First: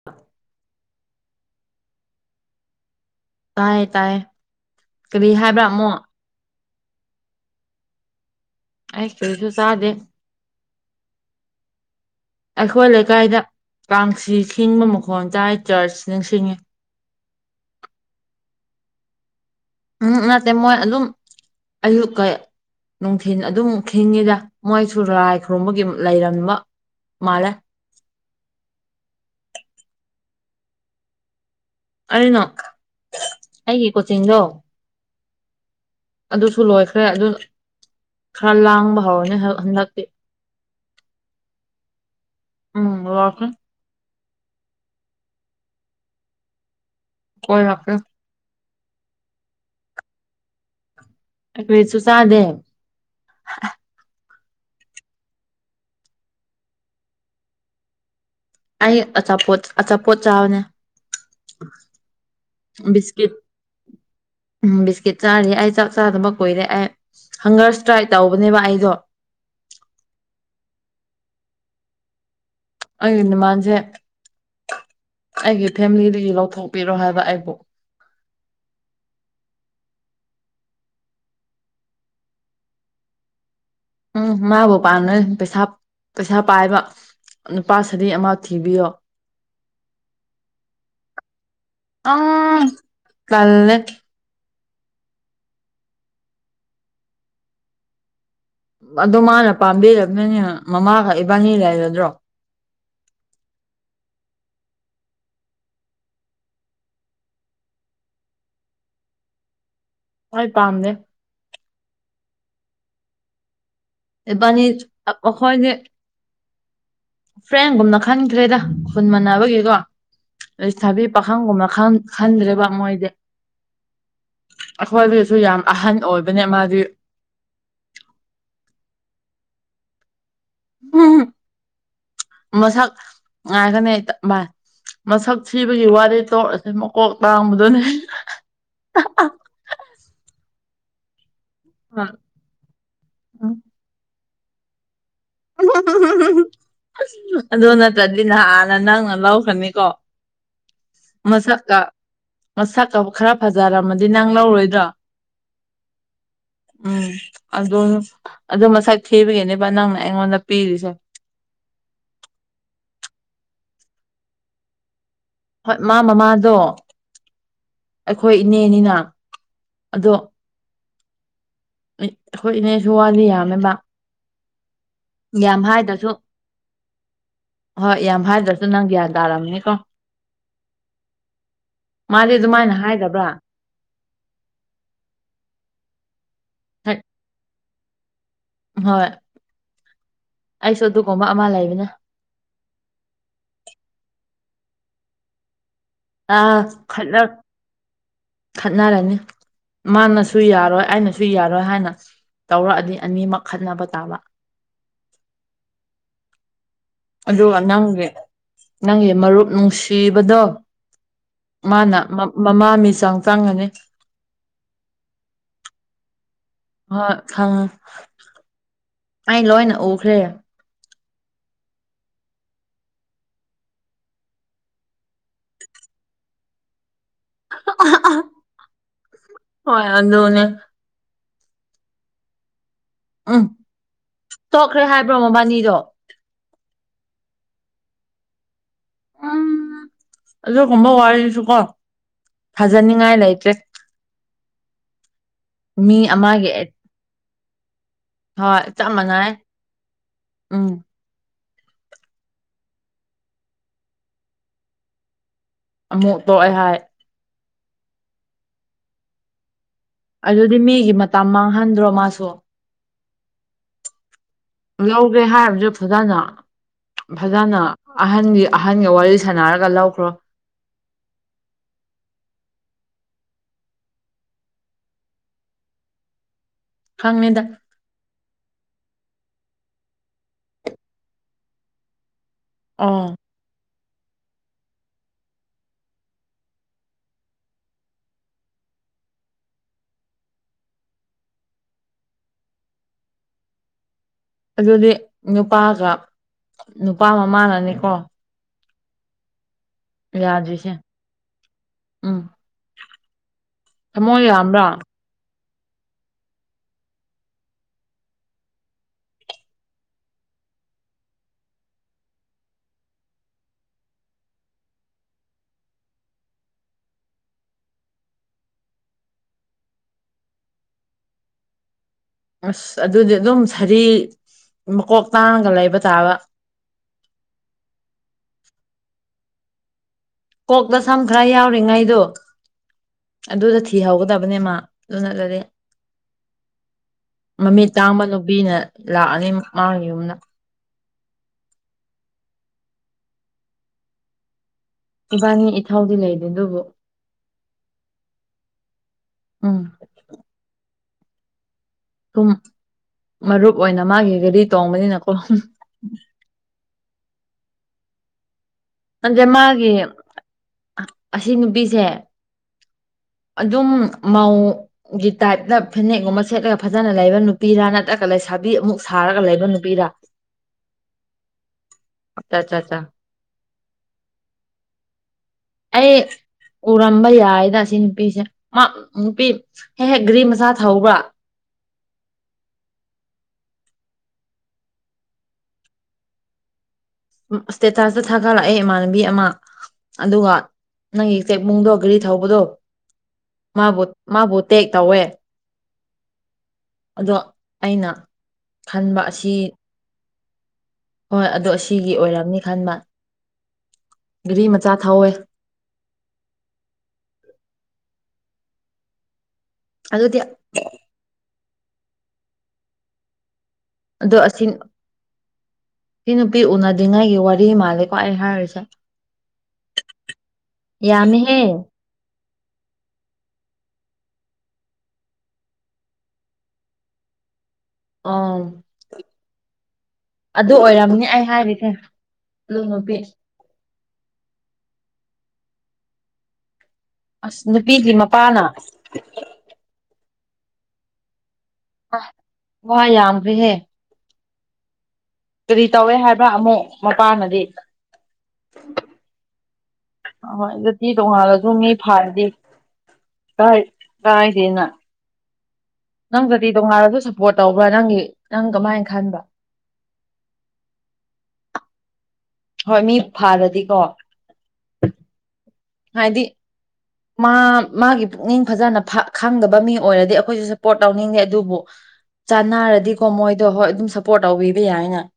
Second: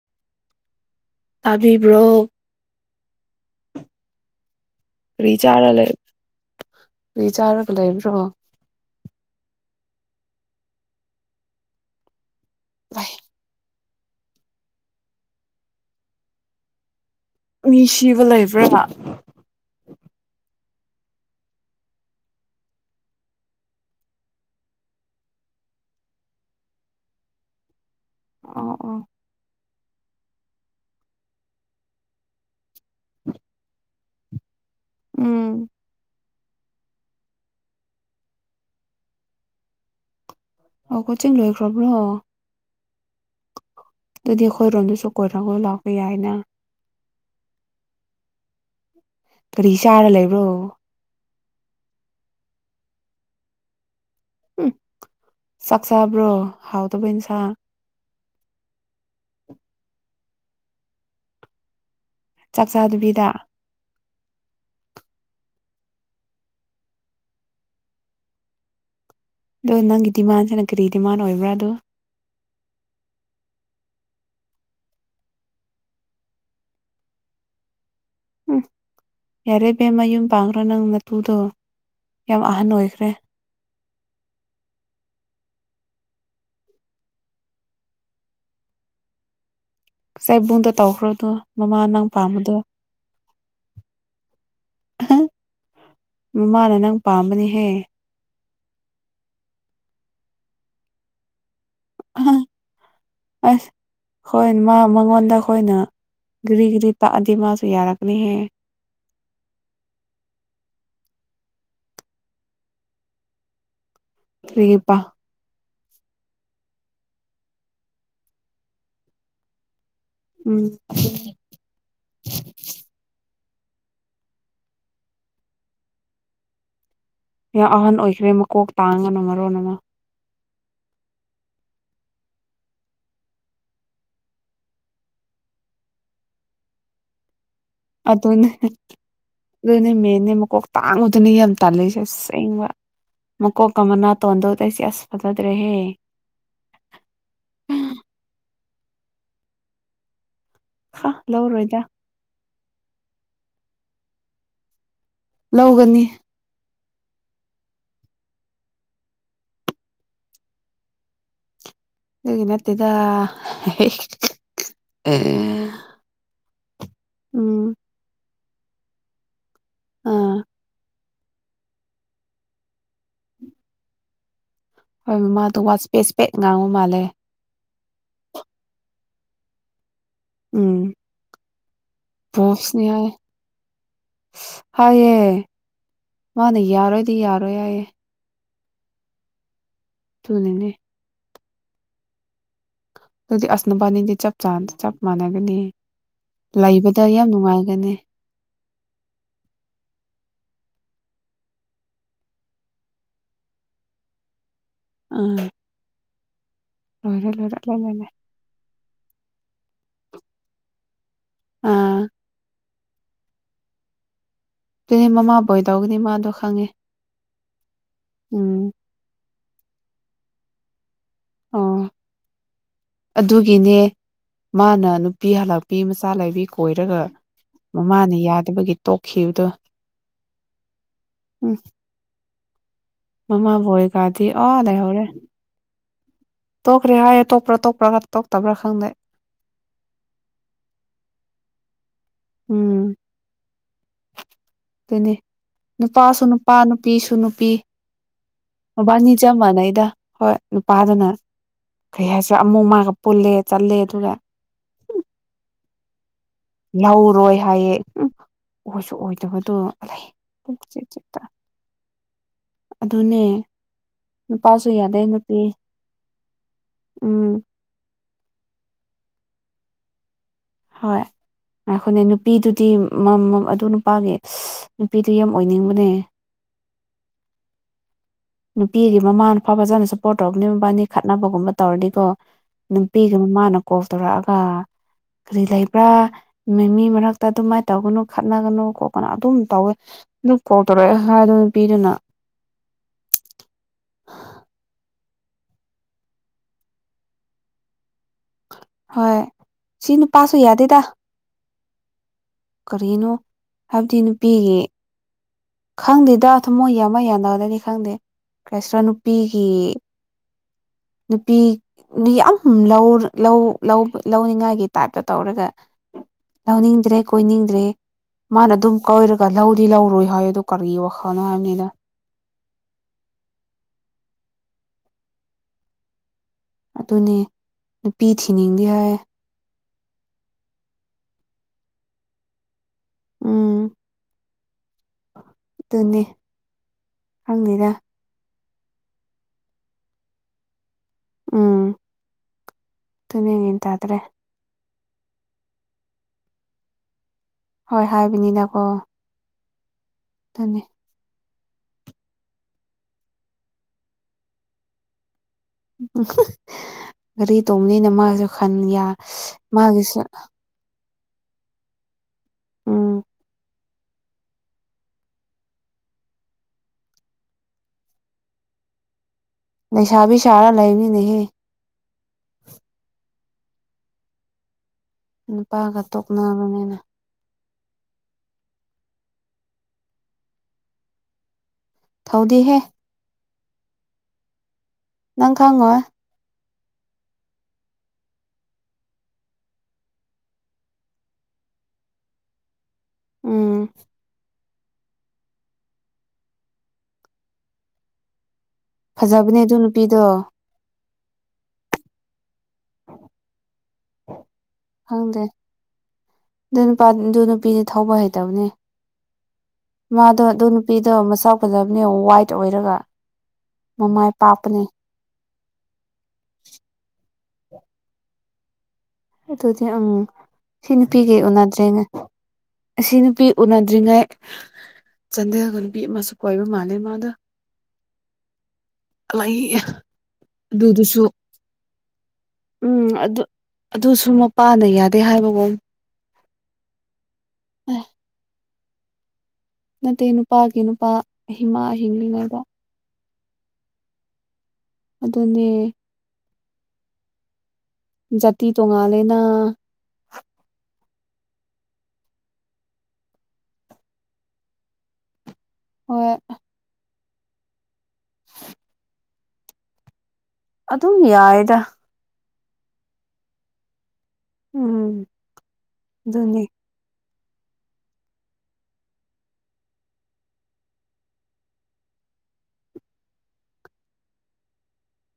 [inaudible] ꯇꯥꯕꯤꯕ꯭ꯔꫭ ꯇꯥꯏꯌꯦ ꯇꯥꯏꯌꯦ ꯀꯔꯤ ꯍꯥꯏꯕ꯭ꯔꯥ ꯆꯥꯔ ꯂꯩ ꯑꯃꯨꯛ ꯀꯔꯤ ꯆꯥꯔꯒ‌ ꯂꯩꯕ꯭ꯔꫭ ꯑꯩꯁ ꯀꯔꯤꯁꯨ ꯆꯥꯗꯦ ꯑꯩꯈꯣꯏ ꯂꯩꯀꯥꯏꯗ ꯀꯥꯡꯁꯤ ꯈꯤꯡꯕ ꯃꯈꯣꯟ ꯇꯥꯏ ꯆꯔꯁ ꯅꯤꯡꯁꯤꯡꯉꯤ ꯃꯤ ꯁꯤꯕ ꯂꯩꯕ꯭ꯔꯕ ꯎꯝ ꯅꯠꯇꯦ ꯃꯣꯏ ꯑꯗꯨꯝ ꯑꯌꯨꯛꯀꯩ ꯅꯨꯡꯊꯤꯟ ꯑꯗꯨꯝ ꯈꯤꯡꯉꯤꯗ ꯃꯣꯏꯁꯨ ꯂꯥꯏ ꯈꯨꯔꯨꯝꯕꯒꯤ ꯂꯩꯔꯝꯕ ꯃꯥꯜꯂꯦ ꯑꯣ ꯑꯣ ꯑꯩꯅ ꯑꯩꯒꯤ ꯀꯣꯆꯤꯡꯗꯣ ꯎꯝ ꯑꯗꯨꯁꯨ ꯂꯣꯏꯈ꯭ꯔꯦ ꯑꯗꯨ ꯈꯔ ꯂꯥꯡꯕ ꯍꯧꯔꯅꯤ ꯍꯟꯗꯛꯇꯤ ꯑꯣ ꯀꯣꯆꯤꯡ ꯂꯣꯏꯈ꯭ꯔꯕ꯭ꯔꯣ ꯎꯝ ꯂꯣꯢꯈ꯭ꯔꯦ ꯑꯗꯨꯗꯤ ꯑꯩꯈꯣꯏꯔꯣꯝꯗꯁꯨ ꯀꯣꯏꯔꯒ ꯂꯥꯛꯄ ꯌꯥꯏꯅ ꯀꯣꯏꯔꯛꯒꯦ ꯀꯔꯤ ꯆꯥꯔ ꯂꯩꯕ꯭ꯔꯣ ꯀꯔꯤꯁꯨ ꯆꯥꯗꯦ ꯎꯝ ꯆꯥꯛ ꯆꯥꯕ꯭ꯔꯣ ꯍꯥꯎꯇꯕ ꯌꯦꯟꯁꯥꯡ ꯑꯩ ꯑꯆꯥꯄꯣꯠ ꯑꯆꯥꯄꯣꯠ ꯆꯥꯕꯅꯦ ꯆꯥꯛ ꯆꯥꯗꯕꯤꯗ ꯕꯤꯁꯀꯤꯠ ꯎꯝ ꯕꯤꯁꯀꯤꯠ ꯆꯥꯔꯤ ꯑꯩ ꯆꯥꯛ ꯆꯥꯗꯕ ꯀꯨꯏꯔꯛꯑꯦ ꯍꯪꯒꯔ ꯏꯁꯇ꯭ꯔꯥꯏ ꯇꯧꯕꯅꯦꯕ ꯑꯩꯗꯣ ꯑꯗꯣ ꯅꯪꯒꯤ ꯗꯤꯃꯥꯟꯁꯤꯅ ꯀꯔꯤ ꯗꯤꯃꯥꯟ ꯑꯣꯏꯕ꯭ꯔꯥ ꯑꯗꯨ ꯑꯩꯒꯤ ꯗꯤꯃꯥꯟꯁꯦ ꯑꯩꯒꯤ ꯐꯦꯃꯤꯂꯤꯗꯒꯤ ꯂꯧꯊꯣꯛꯄꯤꯔꯣ ꯍꯥꯏꯕ ꯑꯩꯕꯨ ꯎꯝ ꯌꯥꯔꯦ ꯕꯦꯝꯃꯥ ꯃꯌꯨꯝ ꯄꯥꯡꯈ꯭ꯔꯣ ꯅꯪ ꯅꯇꯨꯗꯣ ꯌꯥꯝ ꯑꯍꯟ ꯑꯣꯏꯈ꯭ꯔꯦ ꯎꯝ ꯃꯥꯕꯨ ꯄꯥꯝꯃꯦ ꯄꯩꯁꯥ ꯄꯩꯁꯥ ꯄꯥꯏꯕ ꯅꯨꯄꯥ ꯁꯗꯤ ꯑꯃ ꯊꯤꯕꯤꯌꯣ ꯆꯩꯕꯨꯡꯗ ꯇꯧꯈ꯭ꯔꯗꯣ ꯃꯃꯥ ꯅꯪ ꯄꯥꯝꯕꯗꯣ ꯑꯥ ꯇꯜꯂꯦ ꯃꯃꯥꯅ ꯅꯪ ꯄꯥꯝꯕꯅꯤꯍꯦ ꯑꯗꯣ ꯃꯥꯅ ꯄꯥꯝꯕꯤꯔꯝꯗ꯭ꯔꯥꯗꯤ ꯃꯃꯥꯒ ꯏꯕꯥꯅꯤ ꯂꯩꯒꯗ꯭ꯔꯣ ꯑꯁ ꯍꯣꯏ ꯃꯥ ꯃꯉꯣꯟꯗ ꯑꯩꯈꯣꯏꯅ ꯒꯦꯔꯤ ꯒꯦꯔꯤ ꯇꯥꯛꯑꯗꯤ ꯃꯥꯁꯨ ꯌꯥꯔꯛꯀꯅꯤꯍꯦ ꯑꯩ ꯄꯝꯗꯦ ꯢꯕꯥꯅꯤ ꯀꯔꯤꯒꯤꯄꯥ ꯑꯩꯈꯣꯢꯒꯤ ꯐ꯭ꯔꯦꯟꯒꯨꯝꯅ ꯈꯟꯈ꯭ꯔꯦꯗ ꯈꯨꯟ ꯃꯥꯟꯅꯕꯒꯤꯀꯣ ꯎꯝ ꯂꯩꯁꯥꯕꯤ ꯄꯥꯈꯪꯒꯨꯝꯅ ꯈꯟ ꯈꯟꯗ꯭ꯔꯦꯕ ꯃꯣꯏꯗꯤ ꯑꯩꯈꯣꯏꯗꯒꯤꯁꯨ ꯌꯥꯝ ꯑꯍꯟ ꯑꯣꯏꯕꯅꯦ ꯃꯥꯗꯤ ꯌꯥꯜ ꯑꯍꯟ ꯑꯣꯏꯈ꯭ꯔꯦ ꯃꯀꯣꯛ ꯇꯥꯡꯉꯥꯅ ꯃꯔꯣꯟ ꯑꯃ ꯎꯝ ꯃꯁꯛ ꯉꯥꯏꯒꯣꯅꯦ ꯚꯥꯏ ꯃꯁꯛ ꯊꯤꯕꯒꯤ ꯋꯥꯗꯤ ꯇꯣꯛꯑꯁꯤ ꯃꯀꯣꯛ ꯇꯥꯡꯕꯗꯨꯅꯦ ꯑꯗꯨꯅꯦ ꯑꯗꯨꯅꯦ ꯃꯦꯟꯅꯦ ꯃꯀꯣꯛ ꯇꯥꯡꯕꯗꯨꯅꯤ ꯌꯥꯝ ꯇꯜꯂꯤꯁꯦ ꯑꯁꯦꯡꯕ ꯃꯀꯣꯛꯀ ꯑꯃꯅꯥꯇꯣꯟꯗꯣ ꯑꯩꯁ ꯑꯁ ꯐꯖꯗ꯭ꯔꯦꯍꯦ ꯑꯗꯨ ꯅꯠꯇ꯭ꯔꯗꯤ ꯅꯍꯥꯟꯅ ꯅꯪꯅ ꯂꯧꯈ꯭ꯔꯅꯤꯀꯣ ꯍꯥ ꯃꯁꯛꯀ ꯂꯧꯔꯣꯏꯗ ꯃꯁꯛꯀ ꯈꯔ ꯐꯖꯔꯝꯃꯗꯤ ꯅꯪ ꯂꯧꯔꯣꯏꯗ꯭ꯔꯣ ꯂꯧꯒꯅꯤ ꯎꯝ ꯑꯗꯨ ꯑꯗꯨ ꯃꯁꯥꯛ ꯊꯤꯕꯒꯤꯅꯦꯕ ꯅꯪꯅ ꯑꯩꯉꯣꯟꯗ ꯄꯤꯔꯤꯁꯦ ꯑꯗꯨꯒꯤ ꯅꯠꯇꯦꯗ ꯍꯣꯏ ꯃꯥ ꯃꯃꯥꯗꯣ ꯎꯝ ꯑꯩꯈꯣꯏ ꯏꯅꯦꯅꯤꯅ ꯑꯗꯣ ꯑꯥ ꯑꯩꯈꯣꯏ ꯏꯅꯦꯁꯨ ꯋꯥꯗꯤ ꯌꯥꯝꯃꯦꯕ ꯍꯣꯏ ꯃꯃꯥꯗꯣ ꯌꯥꯝ ꯋꯥ ꯆꯥꯄꯦꯠ ꯍꯥꯏꯗ꯭ꯔꯁꯨ ꯆꯥꯄꯦꯠ ꯉꯥꯡꯕ ꯃꯥꯜꯂꯦ ꯍꯣꯏ ꯌꯥꯝ ꯍꯥꯏꯗ꯭ꯔꯁꯨ ꯅꯪ ꯒ꯭ꯌꯥꯟ ꯇꯥꯔꯝꯅꯤ ꯀꯣ ꯎꯝ ꯃꯥꯗꯤ ꯑꯗꯨꯃꯥꯏꯅ ꯄꯣꯁꯅꯤ ꯍꯥꯏꯌꯦ ꯍꯥꯏꯗꯕ꯭ꯔꯥ ꯍꯥꯏꯑꯦ ꯃꯥꯅ ꯍꯣꯏ ꯌꯥꯔꯣꯏꯗꯤ ꯌꯥꯔꯣꯏ ꯍꯥꯏꯌꯦ ꯍꯣꯏ ꯑꯗꯨꯅꯤꯅꯦ ꯑꯩꯁꯨ ꯑꯗꯨꯒꯨꯝꯕ ꯑꯃ ꯂꯩꯕꯅꯦ ꯑꯗꯨꯗꯤ ꯑꯁ ꯅꯣꯏꯕꯥꯅꯤꯗꯤ ꯆꯞ ꯆ ꯆꯞ ꯃꯥꯟꯅꯒꯅꯤ ꯑꯥ ꯂꯩꯕꯗ ꯈꯠꯅ ꯌꯥꯝ ꯅꯨꯡꯉꯥꯏꯒꯅꯤ ꯈꯠꯅꯔꯅꯤ ꯃꯥꯅꯁꯨ ꯌꯥꯔꯣꯏ ꯑꯩꯅꯁꯨ ꯌꯥꯔꯣꯏ ꯍꯥꯏꯅ ꯇꯧꯔꯛꯑꯗꯤ ꯑꯅꯤꯃꯛ ꯈꯠꯅꯕ ꯇꯥꯕ ꯑꯥ ꯂꯣꯏꯔꯦ ꯑꯗꯨꯒ ꯂꯣꯏꯔꯦ ꯂꯣꯏ ꯅꯪꯒꯤ ꯂꯣꯏꯔꯦ ꯅꯪꯒꯤ ꯃꯔꯨꯞ ꯅꯨꯡꯁꯤꯕꯗꯣ ꯃꯥꯅ ꯑꯥ ꯃꯃꯥ ꯃꯤꯆꯥꯡ ꯆꯪꯉꯅꯤ ꯑꯗꯨꯅꯦ ꯃꯃꯥꯕꯨ ꯑꯣꯏ ꯇꯧꯒꯅꯤ ꯃꯥꯗꯣ ꯈꯪꯉꯦ ꯍꯣꯏ ꯈꯪꯉꯦ ꯎꯝ ꯑꯩ ꯂꯣꯏꯅ ꯎꯈ꯭ꯔꯦ ꯑꯣ [inaudible] ꯑꯗꯨꯒꯤꯅꯦ ꯃꯥꯅ ꯅꯨꯄꯤ ꯍꯜꯂꯛꯄꯤ ꯃꯆꯥ ꯂꯩꯕꯤ ꯀꯣꯏꯔꯒ ꯃꯃꯥꯅ ꯌꯥꯗꯕꯒꯤ ꯇꯣꯛꯈꯤꯝꯗꯣ ꯍꯣꯏ ꯑꯗꯨꯅꯦ ꯎꯝ ꯃꯃꯥꯕꯨ ꯑꯣꯏꯒꯗꯤ ꯑꯣ ꯂꯩꯍꯧꯔꯦ ꯃꯕꯥꯟꯅꯤꯗꯣ ꯇꯣꯛꯈ꯭ꯔꯦ ꯍꯥꯏꯌꯦ ꯇꯣꯛꯄ꯭ꯔꯥ ꯇꯣꯛꯄ꯭ꯔꯒ ꯇꯣꯛꯇꯕ꯭ꯔꯥ ꯈꯪꯗꯦ ꯎꯝ ꯑꯗꯨꯒꯨꯝꯕ ꯋꯥꯔꯤꯁꯨ ꯀꯣ ꯎꯝ ꯐꯖꯅꯤꯉꯥꯏ ꯂꯩꯇ꯭ꯔꯦ ꯑꯗꯨꯅꯦ ꯃꯤ ꯅꯨꯄꯥꯁꯨ ꯑꯃꯒꯤ ꯅꯨꯄꯥ ꯅꯨꯄꯤꯁꯨ ꯅꯨꯄꯤ ꯍꯣꯏ ꯃꯕꯥꯟꯅꯤ ꯃꯥꯟꯅꯩ ꯆꯞ ꯃꯥꯟꯅꯩꯗ ꯍꯣꯏ ꯎꯝ ꯅꯨꯄꯥꯗꯨꯅ ꯀꯩ ꯍꯥꯏꯁꯤꯔ ꯑꯃꯨꯛ ꯃꯥꯒ ꯄꯨꯜꯂꯦ ꯆꯠꯂꯦ ꯑꯗꯨꯒ ꯑꯃꯨꯛ ꯇꯣꯛꯑꯦ ꯍꯥꯏ ꯂꯧꯔꯣꯏ ꯍꯥꯏꯌꯦ ꯎꯝ ꯑꯣꯏꯁꯨ ꯑꯣꯏꯗꯕꯗꯨ ꯑꯗꯨꯗꯤ ꯃꯤꯒꯤ ꯃꯇꯝ ꯃꯥꯡꯍꯟꯗ꯭ꯔꯣ ꯃꯥꯁꯨ ꯑꯗꯨꯅꯦ ꯅꯨꯄꯥꯁꯨ ꯌꯥꯗꯦ ꯂꯧꯒꯦ ꯅꯨꯄꯤ ꯍꯥꯏꯔꯕꯗꯤ ꯐꯖꯅ ꯎꯝ ꯐꯖꯅ ꯑꯍꯟꯒꯤ ꯑꯍꯟꯒ ꯋꯥꯔꯤ ꯁꯥꯟꯅꯔꯒ ꯂꯧꯈ꯭ꯔꯣ ꯍꯣꯏ ꯉꯥꯏꯈꯣꯅꯦ ꯅꯨꯄꯤꯗꯨꯗꯤ ꯃꯥ ꯃ ꯑꯗꯨ ꯅꯨꯄꯥꯒꯤ ꯅꯨꯄꯤꯗꯤ ꯌꯥꯝ ꯑꯣꯏꯅꯤꯡꯕꯅꯦ ꯈꯪꯅꯤꯗ ꯅꯨꯄꯤꯒꯤ ꯃꯃꯥꯅ ꯐꯎ ꯐꯖꯥꯅ ꯁꯄꯣꯔꯠ ꯇꯧꯕꯅꯦ ꯃꯕꯥꯟꯅꯤ ꯈꯠꯅꯕꯒꯨꯝꯕ ꯇꯧꯔꯗꯤꯀꯣ ꯅꯨꯄꯤꯒꯤ ꯑꯣ ꯃꯃꯥꯅ ꯀꯣꯜ ꯇꯧꯔꯛꯑꯒ ꯀꯔꯤ ꯂꯩꯕ꯭ꯔꯥ ꯃꯤ ꯃꯔꯛꯇ ꯑꯗꯨꯃꯥꯏꯅ ꯇꯧꯒꯅꯨ ꯈꯠꯅꯒꯅꯨ ꯈꯣꯠꯀꯅꯨ ꯑꯗꯨꯝ ꯇꯧꯋꯦ ꯑꯗꯨꯝ ꯀꯣꯜ ꯇꯧꯔꯛꯑꯦ ꯍꯥꯏ ꯑꯗꯨ ꯅꯨꯄꯤꯗꯨꯅ [inaudible] ꯑꯗꯨꯗꯤ ꯅꯨꯄꯥꯒ ꯅꯨꯄꯥ ꯃꯃꯥꯅꯅꯦꯀꯣ ꯍꯣꯏ ꯁꯤ ꯅꯨꯄꯥꯁꯨ ꯌꯥꯗ꯭ꯔꯤꯁꯦ ꯌꯥꯗꯦꯗ ꯎꯝ ꯀꯔꯤꯅꯣ ꯍꯥꯏꯕꯗꯤ ꯊꯃꯣꯏ ꯅꯨꯄꯤꯒꯤ ꯌꯥꯝꯕ꯭ꯔꯥ ꯈꯪꯗꯦꯗ ꯊꯃꯣꯏ ꯌꯥꯝꯕ ꯌꯝꯗꯕꯗꯨꯗꯤ ꯈꯪꯗꯦ ꯀ꯭ꯔꯤ ꯍꯥꯏꯁꯤꯔꯥ ꯅꯨꯄꯤꯒꯤ ꯅꯨꯄꯤ ꯗꯤ ꯌꯥꯝ ꯂꯧ ꯂꯧ ꯂꯧ ꯂꯧꯅꯤꯡꯉꯥꯏꯒꯤ ꯇꯥꯏꯞꯇ ꯇꯧꯔꯒ ꯂꯧꯅꯤꯡꯗ꯭ꯔꯦ ꯀꯣꯏꯅꯤꯡꯗ꯭ꯔꯦ ꯃꯥꯅ ꯑꯗꯨꯝ ꯀꯣꯏꯔꯒ ꯂꯧꯗꯤ ꯂꯧꯔꯣꯏ ꯍꯥꯏ ꯑ ꯀꯔꯤ ꯋꯥꯈꯜꯅꯣ ꯍꯥꯏꯝꯅꯤꯗ ꯑꯁ ꯑꯗꯨꯗꯤ ꯑꯗꯨꯝ ꯁꯥꯔꯤ ꯃꯀꯣꯛ ꯇꯥꯡꯉꯒ ꯂꯩꯕ ꯇꯥꯕ ꯑꯗꯨꯅꯦ ꯅꯨꯄꯤ ꯊꯤꯅꯤꯡꯗꯦ ꯍꯥꯏꯌꯦ ꯀꯣꯛꯇ ꯁꯝ ꯈꯔ ꯌꯥꯎꯔꯤꯉꯩꯗꯣ ꯎꯝ ꯑꯗꯨꯗ ꯊꯤꯍꯧꯒꯗꯕꯅꯦ ꯃꯥ ꯑꯗꯨꯨꯅꯠꯂꯗꯤ ꯑꯗꯨꯅꯦ [unintelligible] ꯃꯃꯤꯠ ꯈꯪꯗꯦꯗ ꯇꯥꯡꯕ ꯅꯨꯄꯤꯅ ꯂꯥꯛꯑꯅꯤꯨꯛ [unintelligible] ꯃꯥꯡꯉꯤ [unintelligible] ꯌꯨꯝꯅ ꯎꯝ ꯇꯣꯏꯅꯡꯉꯟ [unintelligible] ꯇꯥꯗ꯭ꯔꯦ ꯏꯕꯥꯅꯤ ꯏꯊꯧꯗꯤ ꯂꯩꯔꯤ [unintelligible] ꯑꯗꯨꯕꯨ ꯍꯣꯏ ꯍꯥꯏꯕꯅꯤꯅꯀꯣ ꯎꯝ ꯊꯅꯤ ꯁꯨꯝ ꯃꯔꯨꯞ ꯑꯣꯏꯅ ꯃꯥꯒꯤ ꯒꯔꯤ ꯇꯣꯡꯕꯅꯤꯅꯀꯣ ꯒꯔꯤ ꯇꯣꯝꯅꯤꯅ ꯃꯥꯁꯨ ꯈꯟ ꯌꯥ ꯅꯟꯗꯦ [unintelligible] ꯃꯥꯒꯤ ꯃꯥꯒꯤꯁꯨ ꯑꯁꯤ ꯅꯨꯄꯤꯁꯦ ꯎꯝ ꯑꯗꯨꯝ ꯃꯧ ꯒꯤ ꯇꯥꯏꯞꯇ ꯐꯅꯦꯛꯒꯨꯝꯕ ꯁꯦꯠꯂꯒ ꯐꯖꯅ ꯂꯩꯕ ꯅꯨꯄꯤꯔꯥ ꯅꯠꯇ꯭ꯔꯒ ꯂꯩꯁꯥꯕꯤ ꯑꯃꯨꯛ ꯁꯥꯔꯒ ꯂꯩꯕ ꯅꯨꯄꯤ ꯂꯩꯁꯥꯕꯤ ꯁꯥꯔ ꯂꯩꯕꯅꯤꯅꯦꯍꯦ ꯑꯆꯥ ꯆꯥ ꯆꯥ ꯆꯥ ꯅꯨꯄꯥꯒ ꯑꯩ ꯇꯣꯛꯅꯕꯅꯤꯅ ꯎꯔꯝꯕ ꯌꯥꯏꯗ ꯑꯁꯤ ꯅꯨꯄꯤꯁꯦ [unintelligible] ꯃꯥ ꯅꯨꯄꯤ ꯍꯦꯛ ꯍꯦꯛ ꯒ꯭ꯔꯤ ꯃꯆꯥ ꯊꯧꯕ꯭ꯔꯥ ꯊꯧꯗꯤꯍꯦ ꯅꯪ ꯈꯪꯉꯣꯏ ꯏ꯭ꯁꯇꯦꯇꯥ꯭ꯁꯇ ꯊꯥꯒꯠꯂꯛꯑꯦ ꯏꯃꯥꯟꯅꯕꯤ ꯑꯃ ꯑꯗꯨꯒ ꯅꯪꯒꯤ ꯆꯦꯛꯃꯨꯡꯗꯣ [unintelligible] ꯒꯔꯤ ꯊꯧꯕꯗꯣ ꯎꯝ ꯃꯥꯕꯨ ꯃꯥꯕꯨ ꯇꯦꯛ ꯇꯧꯋꯦ ꯑꯗꯣ ꯑꯩꯅ ꯈꯟꯕ ꯑꯁꯤ ꯐꯖꯕꯅꯦ ꯑꯗꯨ ꯅꯨꯄꯤꯗꯣ ꯍꯣꯏ ꯑꯗꯣ ꯁꯤꯒꯤ ꯑꯣꯏꯔꯝꯅꯤ ꯈꯟꯕ ꯒꯔꯤ ꯈꯪꯗꯦ ꯑꯗꯨ ꯅꯨꯄꯥ ꯑꯗꯨ ꯅꯨꯄꯤꯗꯤ ꯊꯧꯕ ꯍꯩꯇꯕꯅꯦ ꯑꯗꯨꯗꯤ ꯃꯥꯗꯣ ꯑꯗꯨ ꯅꯨꯄꯤꯗꯣ ꯃꯁꯛ ꯐꯖꯕꯅꯦ ꯋꯥꯏꯠ ꯑꯣꯏꯔꯒ ꯃꯃꯥꯏ ꯑꯗꯣ ꯑꯁꯤ ꯄꯥꯛꯄꯅꯦ ꯁꯤ ꯅꯨꯄꯤ ꯎꯅꯗꯤꯉꯥꯏꯒꯤ ꯋꯥꯔꯤ ꯃꯥꯜꯂꯦꯀꯣ ꯑꯩ ꯍꯥꯏꯔꯤꯁꯦ ꯑꯗꯨꯗꯤ ꯑꯪ ꯁꯤ ꯅꯨꯄꯤꯒꯩ ꯌꯥꯝꯃꯤꯍꯦ ꯎꯟꯅꯗ꯭ꯔꯤꯅꯦ ꯑꯁꯤ ꯅꯨꯄꯤ ꯎꯅꯗ꯭ꯔꯤꯉꯩ ꯆꯥꯟꯗꯦꯜꯒ ꯅꯨꯄꯤ ꯑꯃꯁꯨ ꯀꯣꯏꯕ ꯃꯥꯜꯂꯦ ꯃꯥꯗꯣ ꯑꯝ ꯂꯩ ꯑꯗꯨ ꯑꯗꯨꯗꯨꯁꯨ ꯑꯣꯏꯔꯝꯅꯤ ꯑꯩ ꯍꯥꯏꯔꯤꯁꯦ ꯑꯗꯨ ꯎꯝ ꯅꯨꯄꯤ ꯑꯗꯨ ꯑꯗꯨꯁꯨ ꯃꯄꯥꯥꯅ ꯌꯥꯗꯦ ꯍꯥꯏꯕ ꯃꯑꯣꯡ [unintelligible] ꯑ꯭ꯁ ꯑꯦ ꯅꯨꯄꯤꯒꯤ ꯃꯄꯥꯅ ꯅꯠꯇꯦ ꯅꯨꯄꯥꯒꯤ ꯅꯨꯄꯥ ꯍꯤꯃꯥ ꯍꯤꯡꯂꯤꯉꯩꯗ ꯋꯥ ꯌꯥꯝꯒ꯭ꯔꯦꯍꯦ ꯀꯔꯤ ꯑꯗꯨꯅꯦ ꯇꯧꯋꯦ ꯍꯥꯏꯕ꯭ꯔꯥ ꯑꯃꯨꯛ ꯃꯄꯥꯅꯗꯤ ꯖꯥꯇꯤ ꯇꯣꯡꯉꯥꯜꯂꯦꯅ ꯑꯍꯣꯏ ꯖꯥꯇꯤ ꯇꯣꯡꯉꯥꯜꯂꯁꯨ ꯃꯤ ꯐꯥꯔꯗꯤ ꯀꯥꯏ ꯀꯥꯏꯗꯦꯅ ꯍꯣꯏ ꯅꯪ ꯖꯇꯤ ꯇꯣꯉꯥꯜꯂꯁꯨ ꯁꯞꯄꯣꯔꯠ ꯇꯧꯕ꯭ꯔꯥ ꯅꯪꯒꯤ ꯅꯪ ꯀꯃꯥꯏꯅ ꯈꯟꯕ꯭ꯥꯔ ꯑꯗꯨꯝ ꯌꯥꯏꯗ ꯍꯣꯏ ꯃꯤ ꯐꯥꯔꯗꯤꯀꯣ ꯎꯝ ꯍꯥꯏꯗꯤ ꯑꯗꯨꯅꯤ ꯃꯥ ꯃꯥꯒꯤ ꯄꯨꯛꯅꯤꯡ ꯐꯖꯅ ꯈꯪꯗꯕ ꯃꯤ ꯑꯣꯏꯔꯗꯤ ꯑꯩꯈꯣꯏꯁꯨ ꯁꯞꯄꯣꯔꯠ ꯇꯧꯅꯤꯡꯗꯦ ꯑꯗꯨꯕꯨ ꯆꯥꯟꯅꯔꯗꯤꯀꯣ ꯃꯣꯏꯗꯣ ꯍꯣꯏ ꯑꯗꯨꯝ ꯁꯞꯄꯣꯔꯠ ꯇꯧꯕꯤꯕ ꯌꯥꯏꯅ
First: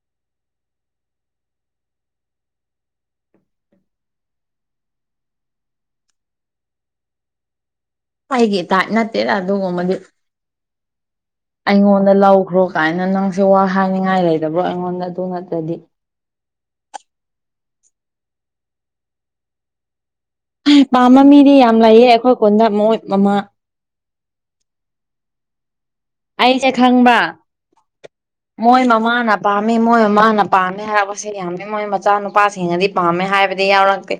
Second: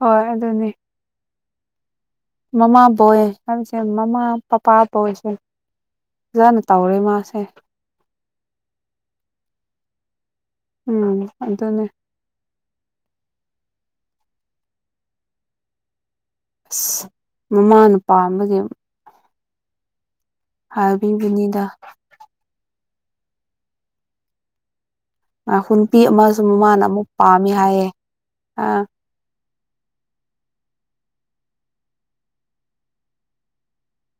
ꯍꯣꯏ ꯑꯗꯨꯅꯦ ꯃꯃꯥꯕꫭꯏ [unintelligible] ꯃꯃꯥ [unintelligible] ꯐꯖꯅ ꯇꯧꯔꯦ ꯃꯥꯁꯦ ꯑꯩꯒꯤ ꯗꯥꯏꯠ ꯅꯠꯇꯦꯗ ꯑꯗꯨꯒꯨꯝꯕꯗꯤ ꯎꯝ ꯑꯗꯨꯅꯦ ꯑꯩꯉꯣꯟꯗ ꯂꯧꯈ꯭ꯔꯣ ꯒꯥꯏꯅ ꯅꯪꯁꯨ ꯋꯥ ꯍꯥꯏꯅꯤꯡꯉꯥꯏ ꯂꯩꯗꯕ꯭ꯔꯣ ꯑꯩꯉꯣꯟꯗ ꯑꯗꯨ ꯅꯠꯇ꯭ꯔꯗꯤ ꯑꯁ ꯃꯃꯥꯅ ꯄꯥꯝꯕꯒꯤ [unintelligible] ꯄꯥꯝꯕ ꯃꯤꯗꯤ ꯍꯥꯏꯕꯤꯕꯅꯤꯗ ꯌꯥꯝ ꯂꯩꯌꯦ ꯑꯈꯣꯏ ꯈꯨꯟꯗ ꯃꯣꯏ ꯃꯃꯥ [unintelligible] ꯅꯨꯄꯤ ꯑꯃꯁꯨ ꯑꯩꯁꯦ ꯃꯃꯥꯅ ꯑꯃꯨꯛ ꯈꯪꯕ꯭ꯔꯥ ꯄꯥꯝꯃꯦ ꯍꯥꯏꯌꯦ ꯑ ꯄꯥꯝꯃꯦ ꯃꯣꯏ ꯃꯃꯥꯅ ꯄꯥꯝꯃꯦ ꯍꯥꯏꯔꯛꯄꯁꯦ ꯌꯥꯝꯃꯦ ꯃꯣꯏ ꯃꯆꯥ ꯅꯨꯨꯄꯥꯁꯤꯡꯅꯗꯤ ꯄꯥꯝꯃꯦ ꯍꯥꯏꯕꯗꯤ ꯌꯥꯎꯔꯛꯇꯦ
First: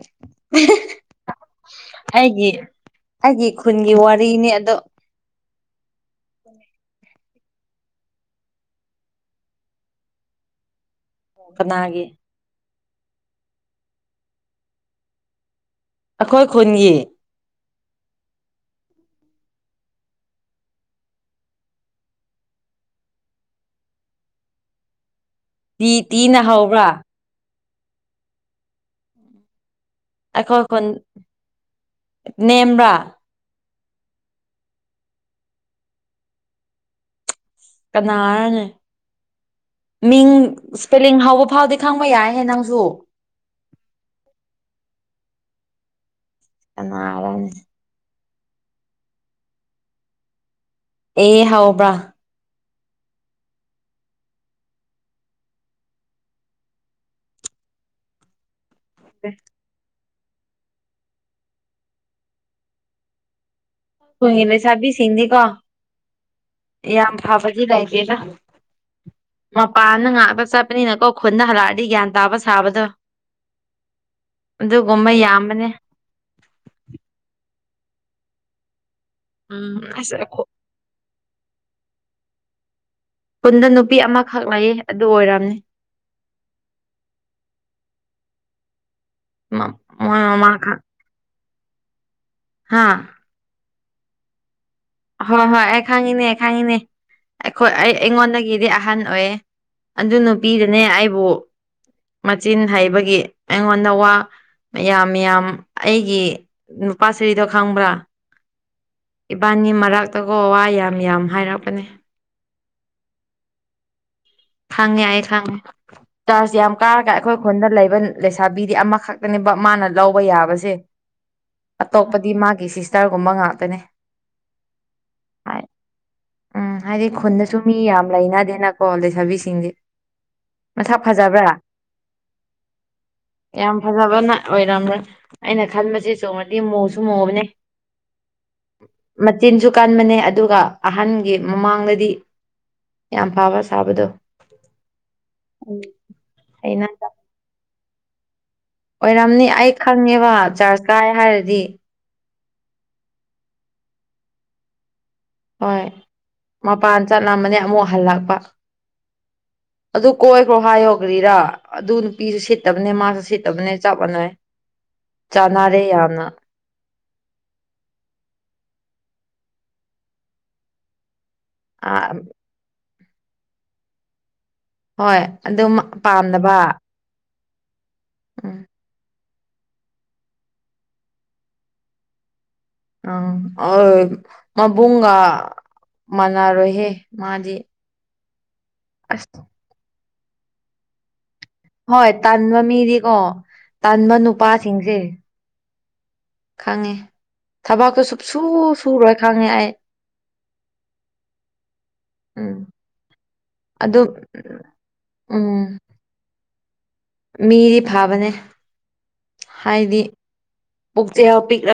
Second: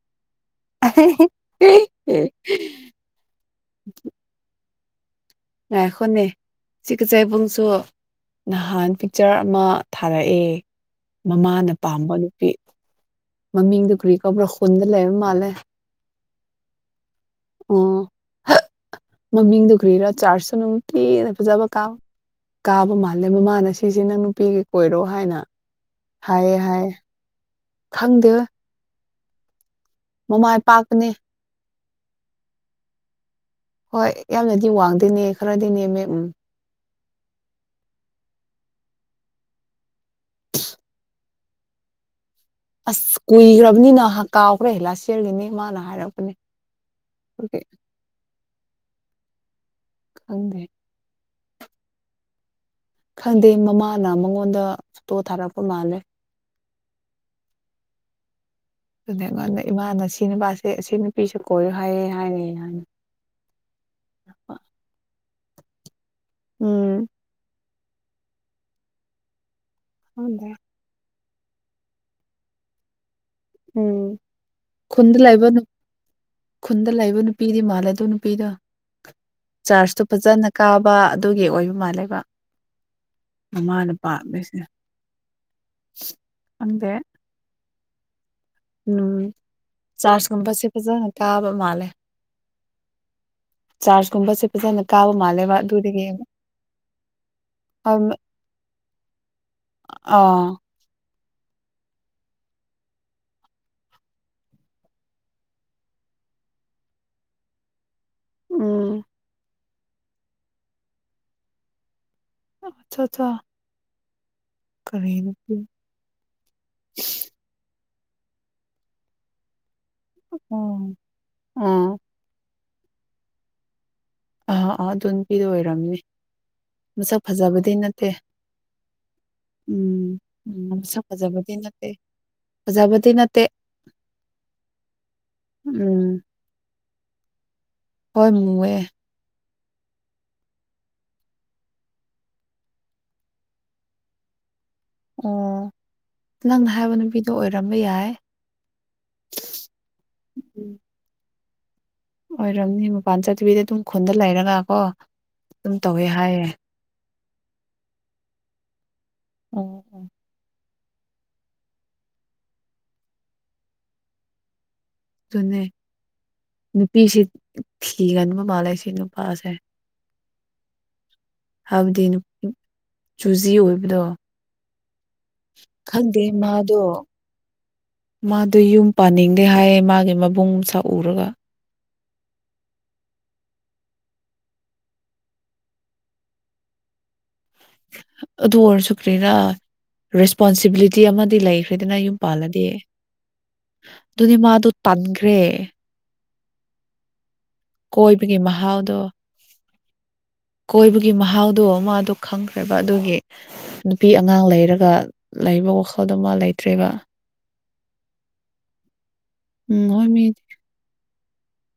[unintelligible] ꯑꯩꯒꯤ ꯑꯩꯒꯤ ꯈꯨꯟꯒꯤ ꯋꯥꯔꯤꯅꯤ ꯑꯗꯣ ꯉꯥꯏꯈꯣꯅꯦ [unintelligible] ꯕꯨꯡꯁꯨ ꯅꯍꯥꯟ ꯄꯤꯛꯆꯔ ꯑꯃ ꯊꯥꯔꯛꯑꯦ ꯃꯃꯥꯅ ꯀꯅꯥꯒꯤ ꯄꯥꯝꯕ ꯅꯨꯄꯤ ꯃꯃꯤꯡꯗꯨ ꯀꯨꯔꯤ ꯀꯧꯕ꯭ꯔ ꯈꯨꯨꯟꯗ ꯂꯩꯕ ꯃꯥꯜꯂꯦ ꯑꯈꯣꯏ ꯈꯨꯟꯒꯤ ꯑꯣ [unintelligible] ꯃꯃꯤꯡꯗꯨ ꯀꯔꯤꯔ [unintelligible] ꯅꯨꯡꯇꯤꯅ ꯐꯖꯕ ꯀꯥꯞ ꯀꯥꯕ ꯃꯥꯜꯂꯦ ꯃꯃꯥꯅ ꯁꯤꯁꯦ ꯅꯪ ꯅꯨꯄꯤꯒꯤ ꯀꯣꯏꯔꯣ ꯍꯥꯏꯅ ꯇꯤ ꯇꯤꯅ ꯍꯥꯏꯌꯦ ꯍꯧꯕ꯭ꯔꯥ ꯍꯥꯏꯌꯦ ꯈꯪꯗꯦꯗ ꯃꯃꯥꯏ ꯑꯩꯈꯣꯏ ꯈꯨꯟ ꯄꯥꯛꯄꯅꯦ ꯅꯦꯝꯕ꯭ꯔꯥ ꯍꯣꯏ ꯌꯥꯝꯅꯗꯤ ꯋꯥꯡꯗꯦꯅꯦ ꯈꯔꯗꯤ ꯅꯦꯝꯃꯦ ꯎꯝ ꯀꯅꯥꯔꯅꯦ ꯃꯤꯡ ꯏꯁꯄꯦꯂꯤꯡ ꯍꯥꯎꯕ ꯐꯥꯎꯗꯤ ꯈꯪꯕ ꯌꯥꯏꯅꯦ ꯅꯪ ꯑꯁ ꯀꯨꯏꯈ꯭ꯔꯝꯅꯤꯅ ꯀꯥꯎꯈ꯭ꯔꯦ [unintelligible] ꯃꯃꯥꯅ ꯍꯥꯏꯔꯛꯄꯅꯦ ꯀꯅꯥꯔꯅꯦ ꯑꯗꯨꯒꯤ ꯈꯪꯗꯦ ꯑꯦ ꯍꯧꯕ꯭ꯔ ꯈꯪꯗꯦ ꯃꯃꯥꯅ ꯃꯉꯣꯟꯗ ꯐꯣꯇꯣ ꯊꯥꯔꯛꯄ ꯃꯥꯜꯂꯦ [unintelligible] ꯏꯃꯥꯅ ꯁꯤ ꯅꯨꯄꯥꯁꯦ ꯁꯤ ꯅꯨꯄꯤꯁꯦ ꯀꯣꯏꯌꯨ ꯍꯥꯏꯌꯦ ꯍꯥꯏꯅ ꯌꯦꯡꯍꯟ ꯈꯨꯟꯒꯤ ꯂꯩꯁꯥꯕꯤꯁꯤꯡꯗꯤꯀꯣ ꯎꯝ ꯌꯥꯝ ꯐꯕꯗꯤ ꯂꯩꯇꯦꯗ ꯃꯄꯥꯟꯗ ꯉꯥꯛꯇ ꯈꯪꯗꯦ ꯆꯠꯄꯅꯤꯅꯀꯣ ꯈꯨꯟꯗ ꯍꯜꯂꯛꯑꯗꯤ ꯒ꯭ꯌꯥꯟ ꯇꯥꯕ ꯁꯥꯕꯗꯣ ꯎꯝ ꯑꯗꯨꯒꯨꯝꯕ ꯈꯨꯟꯗ ꯂꯩꯕ ꯌꯥꯝꯕꯅꯦ ꯈꯨꯟꯗ ꯂꯩꯕ ꯅꯨꯄꯤꯗꯤ ꯃꯥꯜꯂꯦ ꯑꯗꯨ ꯅꯨꯄꯤꯗꯣ ꯎꯝ ꯆꯥꯔꯖꯇꯣ ꯑꯁ ꯐꯖꯅ ꯀꯥꯕ ꯑꯗꯨꯒꯤ ꯑꯣꯏꯕ ꯃꯥꯜꯂꯦꯕ ꯈꯨꯟꯗ ꯃꯃꯥ ꯅꯨꯄꯤ ꯅꯨꯄꯥ ꯑꯃꯈꯛ ꯁꯤꯅ ꯂꯩꯌꯦ ꯑꯗꯨ ꯑꯣꯏꯔꯝꯅꯤ ꯈꯪꯗꯦ ꯎꯝ ꯃꯥ ꯃꯥ ꯆꯥꯔꯖꯀꯨꯝꯕꯁꯦ ꯐꯖꯅ ꯀꯥꯕ ꯃꯥꯜꯂꯦ ꯍꯥꯥ ꯆꯥꯔꯖꯀꯨꯝꯕꯁꯦ ꯐꯖꯅ ꯀꯥꯕ ꯍꯣꯏ ꯃꯥꯜꯂꯦꯕ ꯍꯣꯏ ꯑꯩ ꯑꯗꯨꯗꯒꯤ ꯈꯪꯉꯤꯅꯦ ꯑꯩ ꯈꯪꯉꯤꯅꯦ ꯑꯩꯈꯣꯏ ꯑꯩ ꯑꯩꯉꯣꯟꯗꯒꯤꯗꯤ ꯑꯍꯟ ꯑꯣꯏꯌꯦ ꯑꯗꯨ ꯑꯥ ꯅꯨꯄꯤꯗꯨꯅꯦ ꯑꯩꯕꯨ ꯃꯆꯤꯟ ꯍꯩꯕꯒꯤ ꯑꯩꯉꯣꯟꯗ ꯋꯥ ꯌꯥꯝ ꯌꯥꯝ ꯑꯩꯒꯤ ꯅꯨꯄꯥꯁ꯭ꯔꯤꯗꯣ ꯈꯪꯕ꯭ꯔ ꯎꯝ ꯏꯕꯥꯅꯤ ꯃꯔꯛꯇꯀꯣ ꯋꯥ ꯌꯥꯝ ꯌꯥꯝ ꯍꯥꯏꯔꯛꯄꯅꯦ ꯑꯆꯥ ꯑꯆꯥ ꯈꯥꯡꯉꯦ ꯀꯔꯤ ꯑꯩ ꯅꯨꯄꯤ ꯈꯥꯡꯉꯦ ꯆꯥꯔꯖ ꯌꯥꯝ ꯀꯥꯔꯒ ꯑꯩꯈꯣꯏꯈꯣꯟꯗ ꯂꯩꯕ ꯂꯩꯁꯥꯕꯤꯗꯤ ꯑꯃꯈꯛꯇꯅꯦꯕ ꯃꯥꯅ ꯂꯧꯕ ꯑꯣ ꯌꯥꯕꯁꯦ ꯑꯥ ꯑꯇꯣꯞꯄꯗꯤ ꯃꯥꯒꯤ ꯁꯤꯁꯇꯔꯒꯨꯝꯕ ꯉꯥꯛꯇꯅꯦ ꯑꯥ ꯑꯥ ꯑꯗꯨ ꯅꯨꯄꯤꯗꯨ ꯍꯥꯏ ꯑꯣꯏꯔꯝꯃꯤ ꯎꯝ ꯍꯥꯏꯗꯤ ꯈꯨꯟꯗꯁꯨ ꯃꯤ ꯌꯥꯝ ꯂꯩꯅꯗꯦꯅꯀꯣ ꯂꯩꯁꯥꯕꯤꯁꯤꯡꯗꯤ ꯎꯝ ꯎꯝ ꯃꯁꯛ ꯃꯥꯁꯛ ꯐꯖꯕ꯭ꯔꯥ ꯐꯖꯕꯗꯤ ꯅꯠꯇꯦ ꯐꯖꯕꯗꯤ ꯅꯠꯇꯦ ꯌꯥꯝ ꯐꯖꯕꯅ ꯑꯣꯏꯔꯝꯔꯣꯏ ꯑꯩꯅ ꯎꯝ ꯈꯟꯕꯁꯤꯁꯨꯨ ꯃꯨꯗꯤ ꯃꯨꯁꯨ ꯃꯨꯕꯅꯦ ꯍꯣꯏ ꯃꯨꯋꯦ ꯃꯆꯤꯟꯁꯨ ꯀꯟꯕꯅꯦ ꯑꯗꯨꯒ ꯑꯍꯟꯒꯤ ꯃꯃꯥꯡꯗꯗꯤ ꯌꯥꯝ ꯐꯕ ꯁꯥꯕꯗꯨ ꯑꯣ ꯅꯪꯅ ꯍꯥꯏꯕ ꯅꯨꯄꯤꯗꯣ ꯑꯣꯏꯔꯝꯕ ꯌꯥꯏ ꯑꯣꯏꯔꯝꯅꯤ ꯑꯩ ꯈꯪꯉꯦꯕ ꯎꯝ ꯆꯔꯆ ꯀꯥꯏ ꯍꯥꯏꯔꯗꯤ ꯑꯣꯏꯔꯝꯅꯤ ꯃꯄꯥꯟ ꯆꯠꯇꯕꯤꯗ ꯑꯗꯨꯝ ꯈꯨꯟꯗ ꯂꯩꯔꯒ ꯀꯣ ꯑꯗꯨꯝ ꯍꯣꯏ ꯇꯧꯋꯦ ꯍꯥꯏꯌꯦ ꯃꯄꯥꯟ ꯆꯠꯂꯝꯕꯅꯦ ꯑꯃꯨꯛ ꯍꯜꯂꯛꯄ ꯑꯣ ꯑꯗꯨ ꯀꯣꯏꯈ꯭ꯔꯣ ꯍꯥꯏꯌꯣ ꯀꯔꯤꯔ ꯑꯗꯨ ꯅꯨꯄꯤꯁꯨ ꯁꯤꯠꯇꯕꯅꯦ ꯃꯥꯁꯨ ꯁꯤꯠꯇꯕꯅꯦ ꯆꯞ ꯃꯥꯟꯅꯩ ꯆꯥꯟꯅꯔꯦ ꯌꯥꯝꯅ ꯅꯨꯄꯤꯁꯤ ꯊꯤꯒꯟꯕ ꯃꯥꯜꯂꯦ ꯁꯤ ꯅꯨꯄꯥꯁꯦ [inaudible] ꯍꯥꯏꯕꯗꯤ ꯆꯨꯖꯤ ꯑꯣꯏꯕꯗꯣ ꯍꯣꯏ ꯑꯗꯨꯃꯛ ꯈꯪꯗꯦ ꯄꯥꯝꯗꯕ ꯎꯝ ꯃꯥꯗꯨ ꯌꯨꯝ ꯄꯥꯅꯤꯡꯗꯦ ꯍꯥꯏꯌꯦ ꯃꯥꯒꯤ ꯃꯕꯨꯡ ꯁꯥ ꯎꯔꯒ ꯑꯥ ꯃꯕꯨꯡꯒ ꯃꯥꯟꯅꯔꯣꯏꯍꯦ ꯃꯥꯗꯤ ꯑꯗꯨ ꯑꯣꯏꯔꯁꯨ ꯀꯔꯤꯔ ꯑꯁ ꯔꯦꯁꯄꯣꯟꯁꯤꯕꯤꯂꯤꯇꯤ ꯑꯃꯗꯤ ꯂꯩ ꯍꯣꯏ ꯇꯥꯟꯕ ꯃꯤꯗꯤꯀꯣ ꯇꯥꯟꯕ ꯑꯗꯨꯅꯤ ꯃꯥꯗꯣ ꯅꯨꯄꯥꯁꯤꯡꯁꯦ ꯇꯟꯈ꯭ꯔꯦ ꯈꯪꯉꯦ ꯊꯕꯛꯁꯨ ꯀꯣꯏꯕꯒꯤ ꯁꯨꯛꯁꯨ ꯃꯍꯥꯎꯗꯣ ꯁꯨꯔꯣꯏ ꯈꯪꯉꯦ ꯑꯩ ꯀꯣꯏꯕꯒꯤ ꯃꯍꯥꯎꯗꯣ ꯃꯥꯗꯨ ꯎꯝ ꯈꯪꯈ꯭ꯔꯦꯕ ꯑꯗꯨꯒꯤ ꯑꯗꯨ ꯅꯨꯄꯤ ꯑꯉꯥꯡ ꯂꯩꯔꯒ ꯎꯝ ꯂꯩꯕ ꯋꯥꯈꯜꯗ ꯃꯥ ꯂꯩꯇ꯭ꯔꯦꯕ ꯃꯤꯗꯤ ꯐꯕꯅꯦ ꯍꯥꯏꯗꯤ ꯄꯨꯛꯆꯦꯜ ꯄꯤꯛꯔꯛ